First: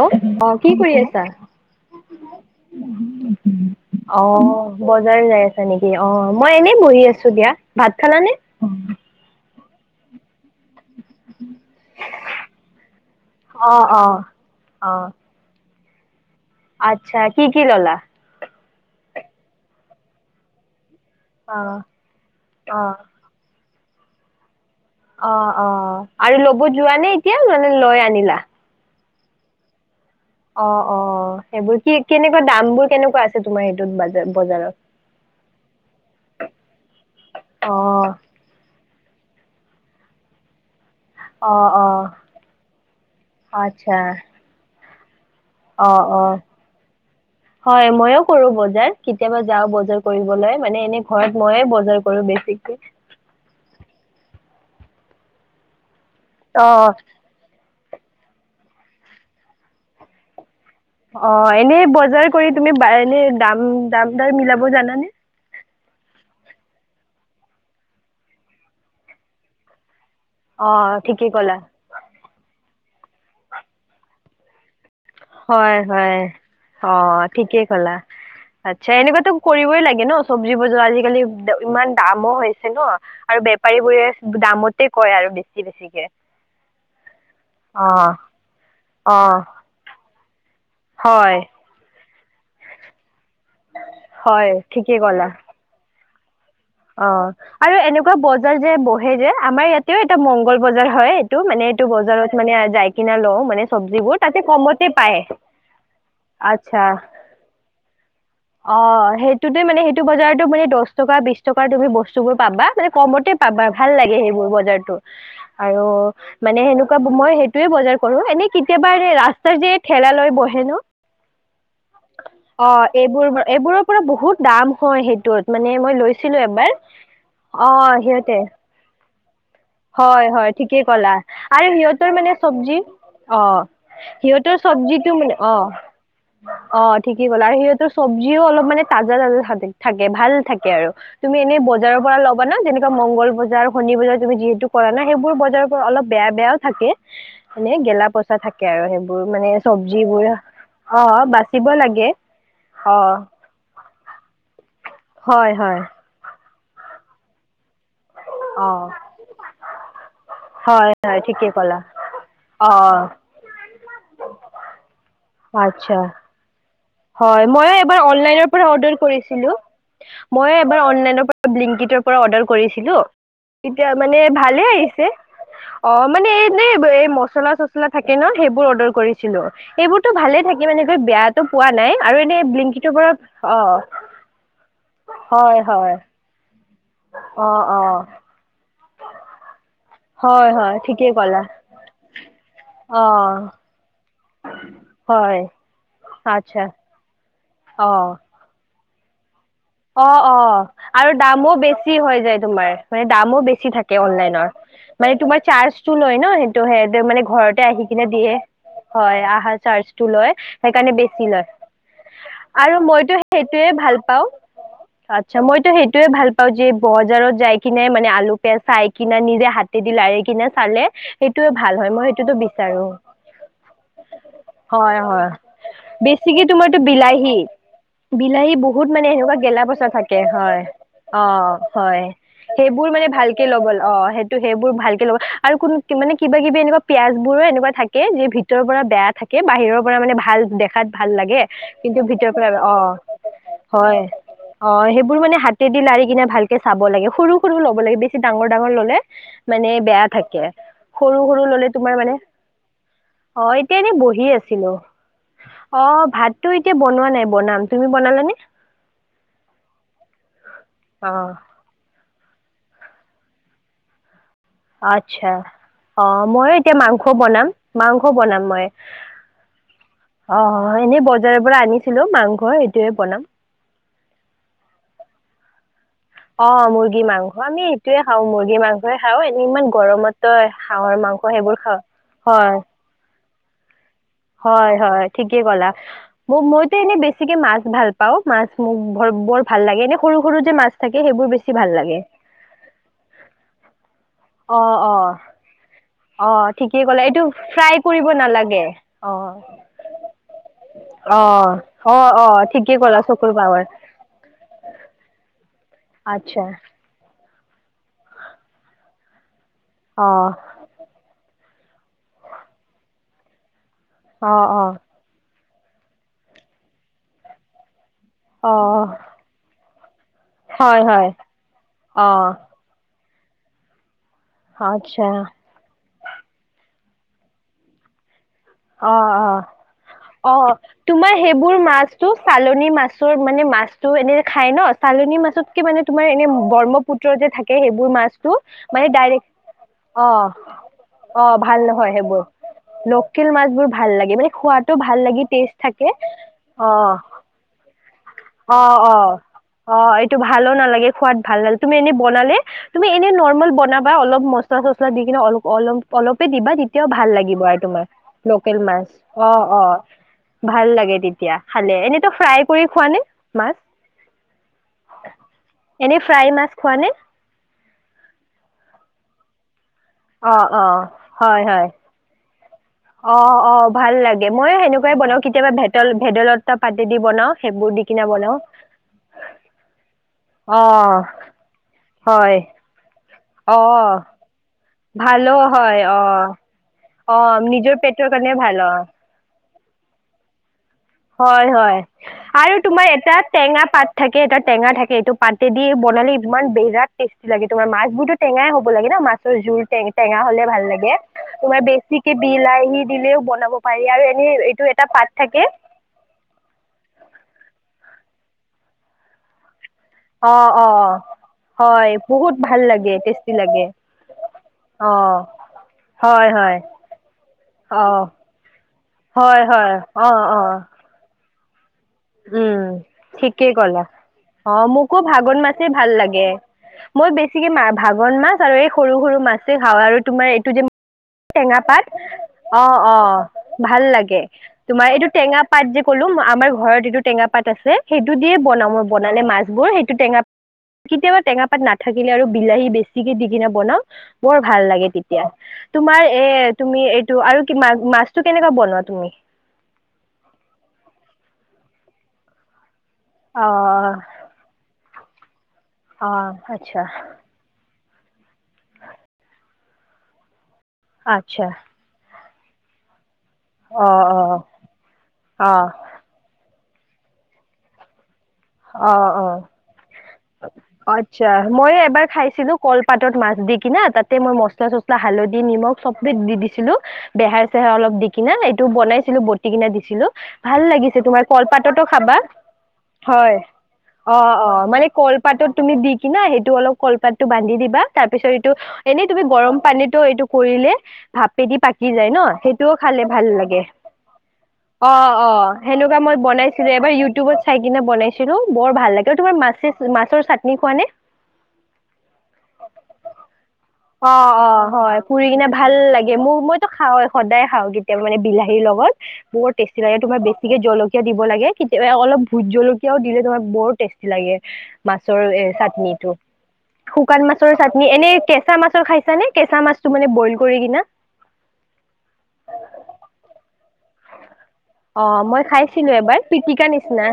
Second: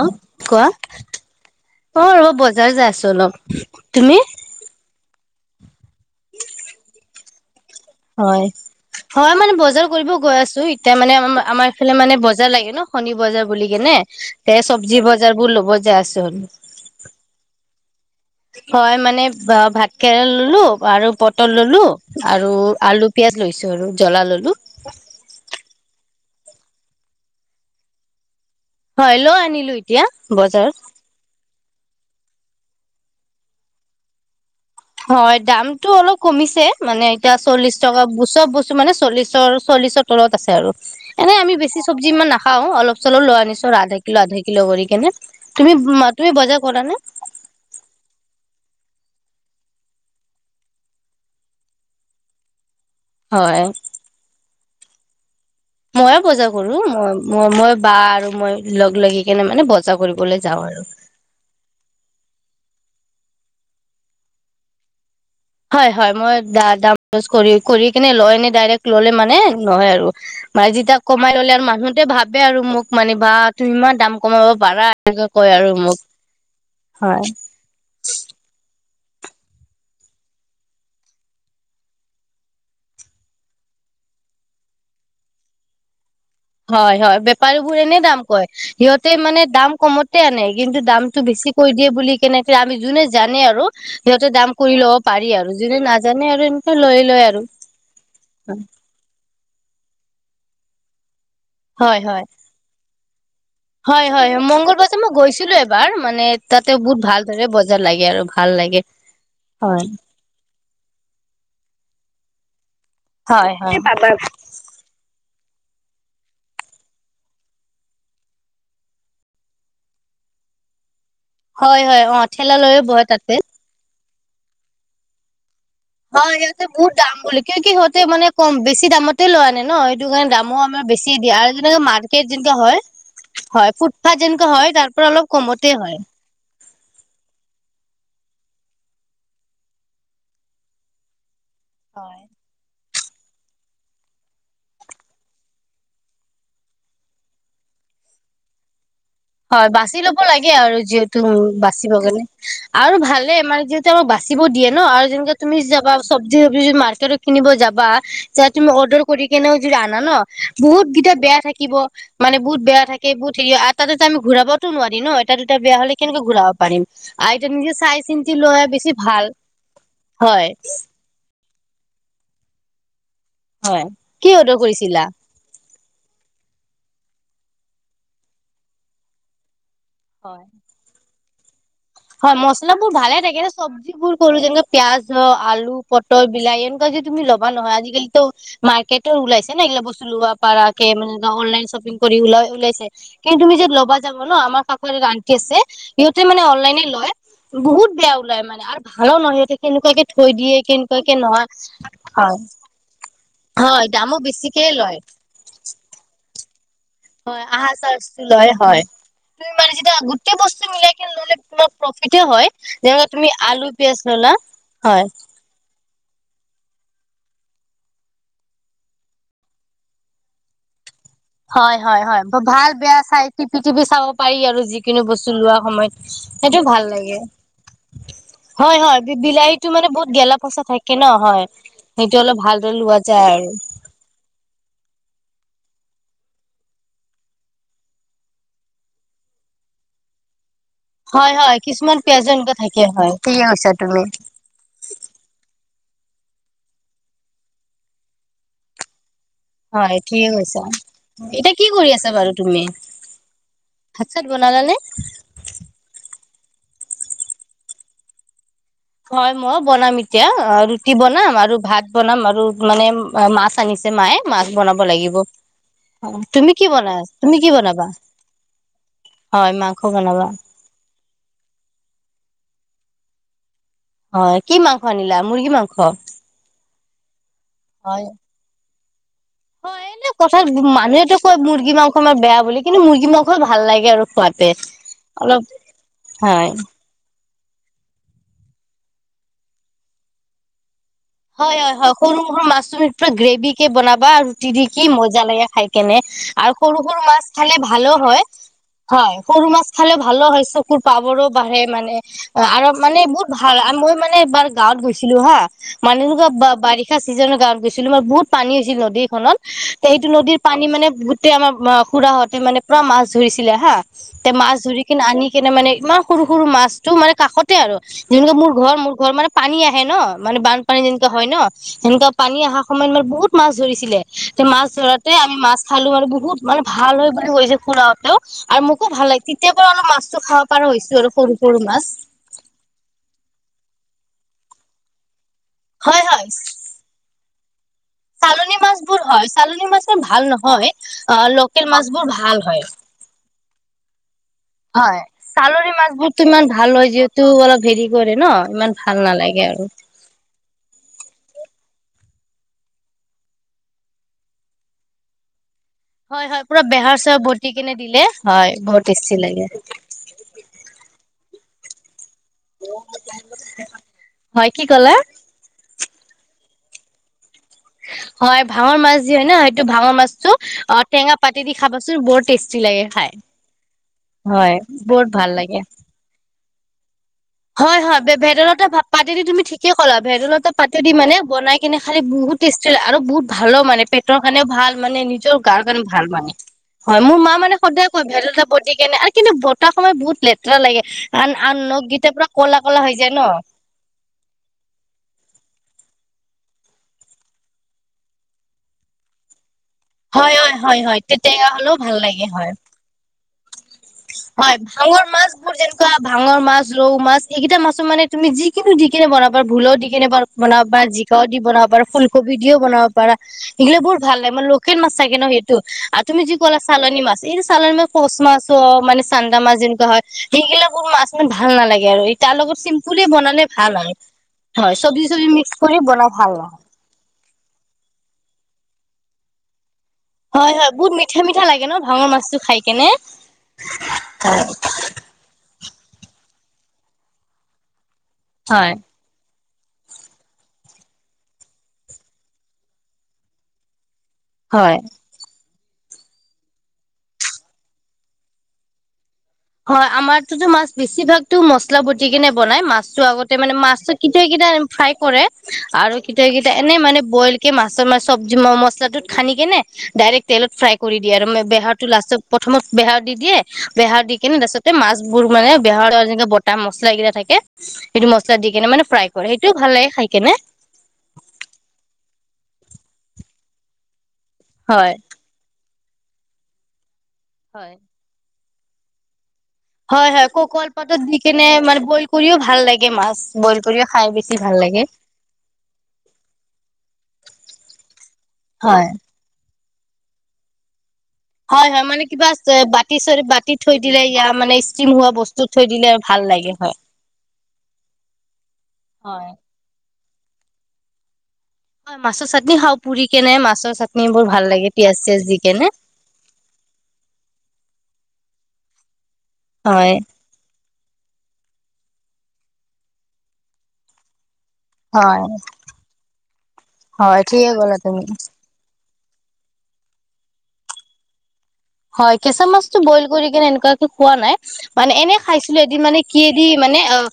অ অ কি কৰি আছা‌? অ' ৰ'বা বজাৰ যাই আছো অলপ তুমি? অ বজাৰ‌ যাই আছা নেকি? অ, মই এনেই বহি আছো দিয়া, ভাত খালা নে? হয় হয় মানে বজাৰ কৰিব গৈ আছো ই তে মানে আম আমাৰ ইফালে মানে বজাৰ লাগে ন শনি বজাৰ বুলি অ কেনে, অ এ অ চব্জি বজ জাৰবোৰ ল'ব যাই আছো। আচ্ছা কি কি ল'লা? হয় মানে ভা- ভাত কেৰেলা ললোঁ আৰু পটল অ ললোঁ আৰু অ আলু পিয়াজ লৈছোঁ আৰু জ্বলা ললোঁ। অ, ' অ' আৰু ল'ব যোৱানে এতিয়া মানে লৈ আনিলা। হয়, লৈ আনিলোঁ ই তিয়া বত অ, ' অ', সেইবোৰ কি কেনেকুৱা দামবোৰ কেনেকুৱা আছে, তোমাৰ সেইটোত বাজা বজাৰত? হয় দামটো অলপ কমিছে মানে এতিয়া চল্লিশ অ টকা ব চব বস [unintelligible] মানে চল্লিছৰ, চল্লিছৰ তলত আছে আৰু। এনে আমি অ বেছি অ চব্জি ইমান নাখাওঁ, অলপ চলপ লৈ আনিছোঁ আৰু আধা আচ্ছা কিলো আধা কিলো কৰি কেনে। তুমি অ মা অ তুমি বজাৰ কৰা নে? হয়, ময়ও কৰো বজাৰ, কেতিয়াবা যাও বজাৰ কৰিবলৈ মানে এনে ঘৰত ময়ে বজাৰ কৰো বে ছিকে। হয়। মইও বজাৰ কৰো, অ মই মই মই বা আৰু মই লগ লাগি কেনে মানে বজাৰ কৰিবলৈ যাওঁ আৰু। অ', এনেই বজাৰ কৰি তুমি বা এনে দাম দাম দাৰ মিলাব জানানে? হয়, হয়, মই দা দাম [unintelligible] কৰি কৰি কিনে লয় এনে ডাইৰেক্ট ল'লে মানে নহয় আৰু। মানে অঁ যেতিয়া ঠিকেই কমাই ল'লে ক'লা আৰু মানুহটোৱে ভাবে আৰু মোক মানে বা তুমি ইমান দাম কমাব পাৰা। এনেকে কয় আৰু হয়, মোক হয়, হয় অ', ঠিকে কলা। আচ্ছা এনেকুৱাতো কৰিবই লাগে ন' চব্জি বজাৰ আজিকালি [unintelligible] ইমান দামো হৈছে ন'। আৰু বেপাৰীবোৰে দামতে কয় আৰু বেছি বেছিকে। হয়, হয়, বেপাৰীবোৰ এনে অঁ দাম কয়, সিহঁতে অঁ মানে দাম কমতে আনে কিন্তু দামটো হয় বেছি কৈ দিয়ে বুলি কেনেকে আমি যোনে জানে আৰু সিহতে হয় দাম কৰি ঠিকেই ল'ব পাৰি আৰু। যোনে নাজানে আৰু লৈ লয় অ', আৰু এনেকুৱা বজাৰ যে বহে যে আমাৰ ইয়াতেও এটা মংগল বজাৰ হয় তো মানে এইটো হয় হয় বজাৰত মানে আ যাই কিনা লওঁ মানে হয় চব্জিবোৰ হয়, তাতে মংগল কমতে বজাৰ মই পায় গৈছিলোঁ এবাৰ মানে তাতে আচ্ছা বহুত ভালদৰে বজাৰ লাগে আৰু। ভাল লাগে অ', সেইটোতে মানে হয় সেইটো বজাৰতো মানে দছ টকা বিশ টকাৰ তুমি বস্তুবোৰ পাবা মানে কমতে হয় পাবা ভাল হয় লাগে সেইবোৰ বজাৰতো। আৰু মানে সেনেকুৱা ব মই সেইটোয়ে বজাৰ কৰো এনে কেতিয়াবা ৰে ৰাস্তা যে ঠেলালৈ বহে ন'? হয় হয় অ ঠেলা লৈয়ে অ', বহে এইবোৰ তাতে এইবোৰৰ পুৰা বহুত দাম হয় সেইটোত মানে মই ল অ', সিহঁতে বহুত দাম বুলি কিয় কি সিহঁতে মানে কম বেছি দামত তে লোৱা আনে ন' সেইটো হয় কাৰণে হয় দামো আমাৰ ঠিকেই বেছি ক'লা দিয়ে আৰু যেনে সিহঁতৰ মাৰ্কেট মানে যেনেকা হয়। চব্জি অ হয়, ফুটফাত যেনেকোৱা সিহঁতৰ হয় তাৰ পৰা চব্জিটো অলপ মানে অ কমতে হয়। অ', ঠিকেই কলা আৰু সিহঁতৰ চব্জিও অলপ মানে তাজা তাজা [unintelligible] থাকে ভাল থাকে আৰু। তুমি এনেই বজাৰৰ পৰা ল'বা না যেনেকা মংগল বজাৰ, শনি বজাৰ তুমি যিহে টো কৰা নাই সেইবোৰ বজাৰৰ পৰা অলপ বেয়া বেয়াও থাকে, মানে গেলা পচ তা থাকে আৰু সেইবোৰ মানে হয় বাচি ল'ব চব্জিবোৰ, লাগে আৰু যিহেতু অ' বাচিব লাগে। কাৰণে আৰু অ ভালে মানে যিহেতু আমাক বাচিব দিয়ে ন' আৰু যেনেকাে হয় তুমি হয় যাবা চব্জি তব্জি যদি মাৰ্কেটত কিনিব যাবা। যায় অ তুমি অৰ্ডাৰ কৰি কেনে যদিও আনা ন, হয় বহুতকেইটা হয় বেয়া ঠিকেই থাকিব। ক'লা মানে বহুত অ বেয়া থাকে, বহুত হেৰী হয় আৰু তাতে ত' আমি ঘুৰাবটো নোৱাৰি ন। এটা দুটা বেয়া হ'লে আচ্ছা কেনেকে ঘূৰাব পাৰিম। আৰু হয়, এতিয়া মইও নিজে চাই এইবাৰ চিন্তি অনলাইনৰ লোৱা পৰা বেছি অৰ্ডাৰ ভাল কৰিছিলোঁ। হয় মইও এইবাৰ অনলাইনৰ পৰা ব্লিংকিটৰ পৰা অৰ্ডাৰ কৰিছিলো, হয় তেতিয়া মানে কি অৰ্ডাৰ ভালে কৰিছিলা? আহিছে। অঁ, মানে এইনে এই মচলা চচলা থাকে ন, সেইবোৰ অৰ্ডাৰ কৰিছিলোঁ। সেইবোৰ টো হয় ভালে থাকে মানে কৈ বেয়াতো হয়, মছলা বোৰ ভালে থাকে অ চব্জিবোৰ কলো যেনেকে পিয়াজ হ হয় আলু, হয় প টল বিলাক, এনেকুৱা যে তুমি অ লবা নহয় অ আজিকালিটো মাৰ্কেটত ওলাইছে না এইবিলাক বস্তু। লোৱা হয় হয় পাৰাকে ঠিকেই মানে ক'লা অনলাইন শ্বপিং কৰি ওলাই ওলাইছে, অ কিন্তু তুমি যত ল'বা ন আমাৰ কাষৰ আণ্টি হয় আছে সিহঁতে মানে আচ্ছা অনলাইনে লয়, বহুত বেয়া ওলাই মানে, আৰু হলো মই সিঁহতি অঁ অ, আৰু দামো বেছি হয় যায় তোমাৰ, মানে দামো বেছি হয় থাকে দামো অনলাইনৰ। বেছিকে লয় মানে তোমাৰ চাৰ্জটো লয় ন, সেই ত, সেইটো মানে হয় ঘৰতে আহা আহি কিনে চাৰ্জটো দিয়ে। লয় হয়, তুমি আহা মানে যেতিয়া চাৰ্জটো গোটেই লয় বস্তু মিলাই সেইকাৰণে কিনে বেছি ললে লয়। তোমাৰ প্ৰফিতে হয় আৰু যেনেকুৱা মইতো তুমি আলু সেইটোৱেই পিয়াজ ভাল পাওঁ। ললা হয় আচ্ছা মইতো সেইটোয়ে ভাল পাওঁ যে এই বজাৰত যাই কিনে মানে আলু পিয়াঁজ চাই কিনে নিজে হাত হাতে দি লাৰি কিনে চালে। সেইটোয়ে ভাল হয় হয় মই হয়, সেইটোতো ভাল বিচাৰো বেয়া চাই টিপি টিপি চাব পাৰি আৰু হয় যিকোনো হয় বস্তু লোৱা সময়ত। বেছিকে সেইটো তোমাৰটো ভাল লাগে বিলাহী, বিলাহী হয় বহুত হয় মানে এনেকুৱা গেলা গেলা বিলাহীটো পছা মানে বহুত থাকে গেলা হয়, পচা থাকে ন হয় অঁ হয় সেইটো অলপ ভালদৰে সেইবোৰ লোৱা মানে যায় ভালকে আৰু লব। অঁ, সেইটো সেইবোৰ ভালকে লব, আৰু কোন মানে কিবা কিবি এনেকুৱা পিয়াজ বোৰো এনেকুৱা থা কে ভিতৰৰ পৰা বেয়া থাকে, বাহিৰৰ পৰা মানে ভাল দেখাত ভাল হয় লাগে, হয় কিছুমান কিন্তু পিয়াজো ভিতৰৰ পৰা এনেকুৱা বেয়া থাকে হয় ঠিকে অঁ কৈছা হয়। তুমি অঁ সেইবোৰ মানে হাতেদি লাৰি কিনে ভালকে চাব লাগে সৰু সৰু লব লাগে বেছি ডাঙৰ ডাঙৰ ললে, মানে হয় বেয়া ঠিকে থাকে, কৈছা সৰু সৰু এতিয়া কি ললে কৰি তোমাৰ আছা মানে বাৰু তুমি অঁ এতিয়া এনেই ভাত চাত বহি বনালানে আছিলো। অঁ, ভাতটো এতিয়া বনোৱা নাই বনাম। তুমি বনালা নে? হয় মই বনাম এতিয়া, অঁ ৰুটি অ বনাম আৰু ভাত বনাম আৰু মানে মা ছ আনিছে মায়ে মাছ বনাব লাগিব। আচ্ছা অ মই তুমি কি এতিয়া বনাই মাংস তুমি বনাম, কি বনাবা মাংস বনাম মই। হয় মাংস বনাবা অঁ অঁ, এনেই বজাৰৰ পৰা আনিছিলো মাংসৰ এইটোয়ে বনাম। হয় কি মাংস আনিলা, মুৰ্গী মাংস? অঁ, মুৰ্গী মাংস আমি এইটোয়ে হয় খাওঁ মুৰ্গী মাং স খাওঁ এনেই ইমান হয় এনে গৰম কথাত তই হাঁহৰ মানুহেতো মাংস কয় সেইবোৰ মুৰ্গী খাও, মাংস আমাৰ বেয়া বুলি হয়। মুৰ্গী মাং স ভাল লাগে আৰু। খোৱাতে হয় হয় ঠিকে অলপ কলা, মোৰ হয় মইতো এনে বে ছিকে মাছ ভাল পাওঁ মাছ মোৰ বৰ ভাল লাগে, এনে সৰু সৰু যে মাছ থাকে সেইবোৰ বেছি হয় ভাল হয় হয়, লাগে সৰু সৰু মাছ মখা পৰা গ্ৰেভিকে বনাবা আৰু ৰুটি অ দি কি অ মজা লাগে খাই। কেনে অ আৰু সৰু ঠিকেই সৰু ক'লা এইটো মাছ খালে ফ্ৰাই ভালো কৰিব হয়। নালাগে অ হয় সৰু মাছ খালে ভালো হয় চকুৰ অ পাৱাৰো বাঢ়ে মানে। অ অ অঁ আৰু ঠিকেই ক'লা মানে বহুত চকুৰ ভাল পাৱাৰ মই মানে এবাৰ গাঁৱত গৈছিলো হা, মানে এনেকুৱা আচ্ছা বাৰিত চিজনত গাঁৱত গৈছিলো মই, বহুত পানী হৈছিল নদীখনত সেইটো অ নদী পানী, মানে বহুতে আমাৰ খুৰাহতে পোৰা মাছ ধৰিছিলে হা অ তেতিয়া মাছ অ ধৰি, আনি কেনে মানে ইমান সৰু সৰু মাছতটো মানে কাষত, যেনেকে অ ঘৰ মোৰ ঘৰ মানে পানী আহে ন, মানে বান এনোকা হয় ন, অ হেনেকোৱা পানী সময়তম বহুত মাছ ধৰিছিলে, তেতিয়া মাছ আচ্ছা ধৰুতে আমি মাছ, খালো আৰু বহুত মানে ভাল হয় বুলি কৈছে, খুৰাতেও। আৰু মোকো অ ভাল লাগে অ তেতিয়াৰ পৰা অলপ মাছো অ খাব পৰা হৈছো তোমাৰ আৰু সৰু সেইবোৰ সৰু মাছ। মাছটো চালনী মাছৰ মানে মাছতো এনে খাই ন, চালনী মাছতকে মানে হয় তোমাৰ এনে হয় ব্ৰহ্মপুত্ৰ। যে থাকে সেইবোৰ মাছ, চালনী মাছ বোৰ হয়, চালনী মাছো বোৰ ভাল নহয়, অ ভাল লোকেল মাছ নহয় বোৰ সেইবোৰ ভাল হয়। লোকেল মাছবোৰ ভাল লাগে মানে খোৱাতো ভাল হয়, লাগি টেষ্ট চালনি থাকে মাছবোৰতো ইমান অ ভাল হয়, যিহেতু অলপ হেৰি কৰে ন। অ ইমান অ ভাল নালাগে আৰু। অ এইটো ভালো নালাগে, খোৱাত ভাল লালে তুমি এনেই বনালে। তুমি এনে নৰ্মেল বনাবা, অলপ মচলা চচলা দি কিনে অলপ অলপ। হয় অলপে হয় দিবা, পুৰা তেতিয়াও বেহাৰ ভাল চেহাৰ লাগিব বটি আৰু কেনে তোমাৰ। দিলে হয় লোকেল বহুত মাছ টেষ্টি অ লাগে অ ভাল লাগে তেতিয়া খালে, এনেতো ফ্ৰাই। পুৰি খোৱা নে মাছ, হয় কি ক'লা এনেই ফ্ৰাই মাছ খোৱা নে? হয়, ভাঙৰ মাছ যি হয় ন, সেইটো ভাঙৰ মাছতো অ, টেঙা হয় পাতি দি হয় খাবাচোন। বৰ টেষ্টি লাগে। খাই অ', অ' ভাল লাগে, হয় ময়ো সেনেকুৱাই বহুত বনাও ভাল কেতিয়াবা লাগে ভেঁদ - ভেদাইলতা পাতে দি বনাও। সেইবোৰ হয়, দি হয় কিনে বনাও ভেদাইলতা পাতেদি তুমি ঠিকে ক'লা, ভেদাইলতা অ পাতেদি মানে বনাই কিনে খালে বহুত হয় টষ্টি আৰু অ মানে পেটৰ কাৰণেও ভাল। মানে ভালো নিজৰ গাৰ হয় কাৰণে অ ভাল মানে, হয়। অ মোৰ মা মানে নিজৰ সদায় কয় পেটৰ কাৰণে ভেদাইলতা ভাল বদি অ কিনে কিন্তু, বটা সময়ত বহুত লেতেৰা লাগে। আন হয়, আন হয় নখকেইটা পুৰা ক'লা আৰু ক'লা তোমাৰ হৈ যায় এটা ন টেঙা পাত থাকে এটা টেঙা থাকে এইটো পাতে দি বনালে ইমান বিৰাট টেষ্টি লাগে তোমাৰ। মাছবোৰতো টেঙাই হ'ব লাগে ন, মাছৰ জোল টেঙ টেঙা হয় হ'লে হয় ভাল হয় লাগে। হয় তে টেঙা তোমাৰ হ'লেও ভাল বেছিকে লাগে হয় বিলাহী দিলেও বনাব, পাৰি, আৰু এনেই এইটো এটা পাত থাকে ভাঙোন মাছ ৰৌ মাছ এইকেইটা মাছো মানে তুমি যি কোনো দি কিনে বনাব পাৰা ভুলো দি কেনেবা অ বনাব অ পাৰা জিকাও দি বনাব পাৰা হয় ফুলকবি বহুত দিও ভাল বনাব লাগে পাৰা টেষ্টি লাগে সেইবিলাক বহুত ভাল লাগে, মানে লকেল মাছ অ থাকে ন, সেইটো। আৰু তুমি হয় যি হয় ক'লা চালনী মাছ এইটো চালানী মা অ কচ মাছ অ' মানে চান্দা হয় মাছ যেনেকুৱা হয়, অ অ সেইগিলা বোৰো মাছ মানে ভাল নালাগে আৰু। তাৰ লগত উম বনালে ঠিকেই ভাল ক'লা আৰু, অ হয় মোকো চব্জি -তব্জি ভাগন মিক্স মাছেই কৰি বনাই ভাল লাগে। মই, বেছিকে ভাঙোন মাছ আৰু এই সৰু সৰু মাছেই খাওঁ আৰু। তোমাৰ হয় এইটো যে হয় বহুত মিঠা মিঠা টেঙা লাগে ন পাত ভাঙৰ মাছটো খাই অ কেনে অ ভাল লাগে, তোমাৰ এইটো টেঙা পাত যে ক'লো, আমাৰ ঘৰত যিটো টেঙা পাত আছে, সেইটো দিয়ে হয় বনাওঁ। বনালে মাছবোৰ সেইটো টেঙা কেতিয়াবা টেঙা পাত নাথাকিলে আৰু বিলাহী বেছিকে দি কিনে বনাও, বৰ ভাল হয়। লাগে তেতিয়া। এতিয়া তোমাৰ এ তুমি, এইটো আৰু মা- মাছটো কেনেকুৱা বনোৱা তুমি? হয়। আমাৰতো মাছ বেছিভাগতো মছলা বতি কিনে বনাই, মাছতো আগতে অ মানে মাছ কেতিয়াবা কেতিয়াবা ফ্ৰাই কৰে আৰু, অ কেতিয়া কেতিয়া এনেই আচ্ছা মানে বইল মাছৰ ম [unintelligible] চব্জি মছলাটোত সানি কিনে, ডাইৰেক্ট তেলত ফ্ৰাই কৰি দিয়ে আৰু। আচ্ছা বেহত লাষ্টত প্ৰথমত বেহাৰ দি, অ বেহাৰ দি অ কিনে তাৰপিছতে মাছ অ মানে বেহাৰ তাত মছলা কেইটা থাকে, সেইটো মছলা দি কেনে মানে অ ফ্ৰাই কৰে, অ সেইটোও ভাল লাগে খাই কিনে। আচ্ছা, মইএবাৰ খাইছিলোঁ। কলপাতত মাছ দি কিনে, তাতে মই মছলা হয়। চছলা হালধি, নিমখ চবে দি দিছিলোঁ বেহাই চেহাই হয়। অলপ দি কিনে এইটো বনাইছিলোঁ। ব হয়, হয়, ক কলপাতৰ দি কেনে কলপাততো মানে বইল খাবা কৰিও ভাল লাগে মাছ হয় বইল কৰি। অ' অ' কলপাতত তুমি দি কিনে, সেইটো অলপ কলপাতটো বান্ধি দিবা। তাৰপিছত এইটো হয়। এনেই তুমি গৰম পানীটো এইটো কৰিলে ভাপেদি হয় হয় পাকি মানে যায় ন, কিবা সেইটোও বাতি খালে চ ভাল বাতি লাগে। থৈ দিলে ইয়া মানে ষ্টিম হোৱা অ' বস্তু অ' থৈ দিলে সেনেকুৱা মই ভাল লাগে বনাইছোঁ। হয়। এবাৰ ইউটিউবত চাই কিনে বনাইছিলোঁ বৰ ভাল লাগে, অহ' হয়। তোমাৰ মা মাছৰ চাটনি খোৱা নে? হয়, মাছৰ চাটনি খাওঁ, পুৰি কেনে, মাছৰ চাটনি অ বোৰ ভাল অ লাগে হয় পিয়াজ পুৰি চিয়াজ দি কিনে কেনে। ভাল লাগে মোৰ, মইতো খাওঁৱে সদায় খাওঁ, কেতিয়া মানে বিলাহীৰ লগত মোৰ টেষ্টি হয়। লাগে। তোমাৰ বেছি বেছিকে জলকীয়া দিব লাগে। কেতিয়াবা অলপ ভোট জলকীয়াও দিলে তোমাক বৰ টেষ্টি লাগে। মাছৰ হয় এই চাটনি টো, শুকান হয় মাছৰ ঠিকে ক'লা চাটনি তুমি। এনেই কে কেঁচা মাছৰ খাইছ নে, কেঁচা মাছটো মানে বইল কৰি কিনে? হয়, কেঁচা মাছটো বইল কৰি কিনে এনেকুৱাকে খোৱা নাই। মানে অ এনে মই খাইছিলোঁ। এদিন খাইছিলো মানে এবাৰ কি এদিন পিটিকা মানে নিচিনা অ'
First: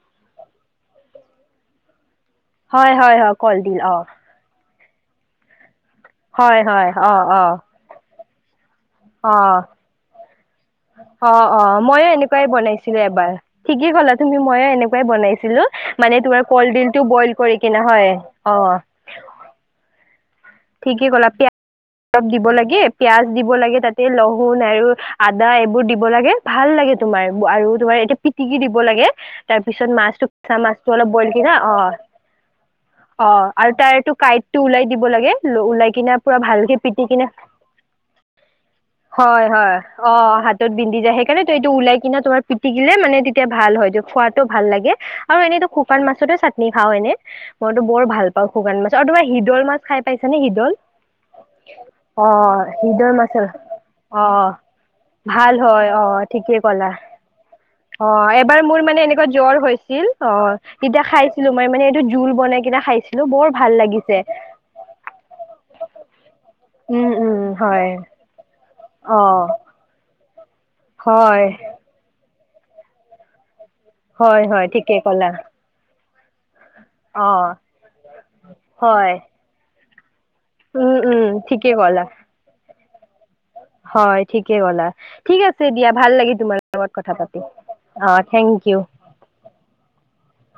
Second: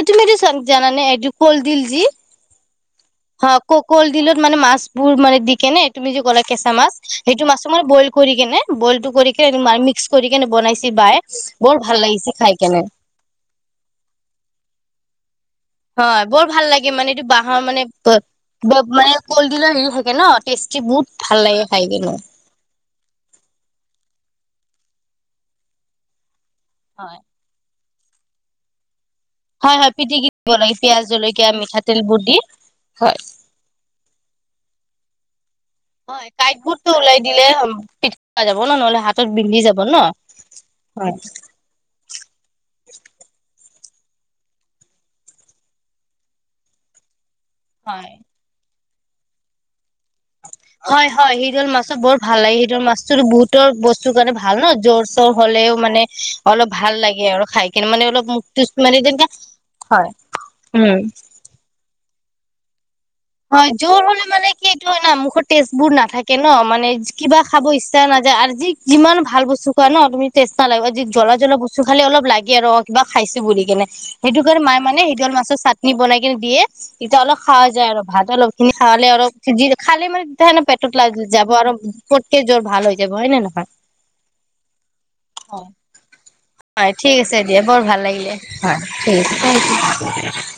এই তুমি এইটো জানানে এইটো কল দিল যি? হয়, হয়, হয়। হ ক কলডিল অ কল দিলত মাছবোৰ মানে দি কেনে, তুমি যে ক'লা হয় কেঁচা হয় মাছ, অ অ সেইটো মাছো মই বইল টো কৰি কেনে বইলটো কৰি কিনে অ মাইয়ে মিক্স কৰি কেনে বনাইছে। বাই অ' বৰ অ' ভাল মইয়ো লাগিছে এনেকুৱাই খাই কেনে বনাইছিলোঁ। এবাৰ ঠিকেই ক'লা তুমি মইয়ো এনেকুৱাই বনাইছিলোঁ। মানে হয় বৰ তোমাৰ ভাল লাগে কলডিল টো মানে এইটো বইল কৰি বাঁহৰ মানে কিনে হয়। অহ' মানে কলডিলৰ এৰি থাকে ন, টেষ্টি ঠিকেই বহুত ক'লা ভাল পিয়াজ লাগে খাই কিনে। অলপ দিব লাগে, পিয়াঁজ দিব লাগে। তাতে লহুন আৰু আদা এইবোৰ দিব লাগে। ভাল লাগে হয় তোমাৰ আৰু তোমাৰ এইয়াতে পিটিকি দিব লাগে। তাৰ হয় পিছত হয় মাছটো, পিটিকি দিব কেঁচা লাগে মাছটো পিয়াজ অলপ বইল জলকীয়া দিবা অ' মিঠাতেলবোৰ দি হয় অ' আৰু তাৰ এইটো কাইটটো ওলাই দিব লাগে। ওলাই কিনে হয় পুৰা ভালকে কাঁইটবোৰতো পিটি ওলাই কিনে দিলে পিটিকা যাব ন নহ'লে হাতত হয়, বিন্ধি হয়। যাব ন অ' হাতত বিন্ধি হয় যায়। সেইকাৰণে এইটো ওলাই কিনে তোমাৰ পিটিকিলে মানে তেতিয়া ভাল হয়। খোৱাটো ভাল লাগে আৰু এনেইতো শুকান মাছতে চাট নি, খাওঁ এনে, মইতো বৰ হয় ভাল পাওঁ। শুকান মাছ আৰু তোমাৰ হিদল মাছ খাই পাইছানে? হিদল? হয়, হয়, হিদল মাছ। বৰ অ ভাল লাগে। হিদল হৃদয় মাছটোতো মাছৰ বহুতৰ বস্তুৰ অ কাৰণে ভাল ন, জ্বৰ চৰ ভাল হ'লেও হয় মানে অ ঠিকেই অলপ ক'লা ভাল লাগে আৰু খাই কিনে, অ মানে অলপ মুখ এবাৰ মোৰ তুচ মানে এনেকুৱা তেনেকা হয়, উম। ছিলোঁ, মই মানে এইটো জোল বনাই কিনে খাইছিলোঁ। বৰ ভাল লাগিছে। সেইটো হয় না মুখৰ টেষ্টবোৰ নাথাকে ন মানে উম উম কিবা খাব হয় ইচ্ছা নাযায় আৰু যি যিমান অ ভাল বস্তু খোৱা ন তুমি টেষ্ট নালাগা যি জ্বলা, হয় জ্বলা বস্তুৰ খালে অলপ লাগে আৰু অ' কিবা খাইছোঁ বুলি কেনে। সেইটো হয় কাৰণে হয় মাইয়ে ঠিকেই মানে ক'লা হিদল মাছৰ চাটনি বনাই কিনে দিয়ে। তেতিয়া অ অলপ খাৱা যায় আৰু ভাত অলপখিনি খালে হয় অলপ যি খালে মানে তাৰ হেনো উম পেটটোত লা উম যাব ঠিকে আৰু ক'লা পটকে জ্বৰ ভাল হৈ যাব হয় নে নহয়? হয়, ঠিকে ক'লা, ঠিক আছে হয়। দিয়া, ভাল লাগি তোমাৰ লগত হয় কথা ঠিক আছে পাতি। দিয়া বৰ ভাল অ লাগিলে। থেংক ইউ হয়, ঠিক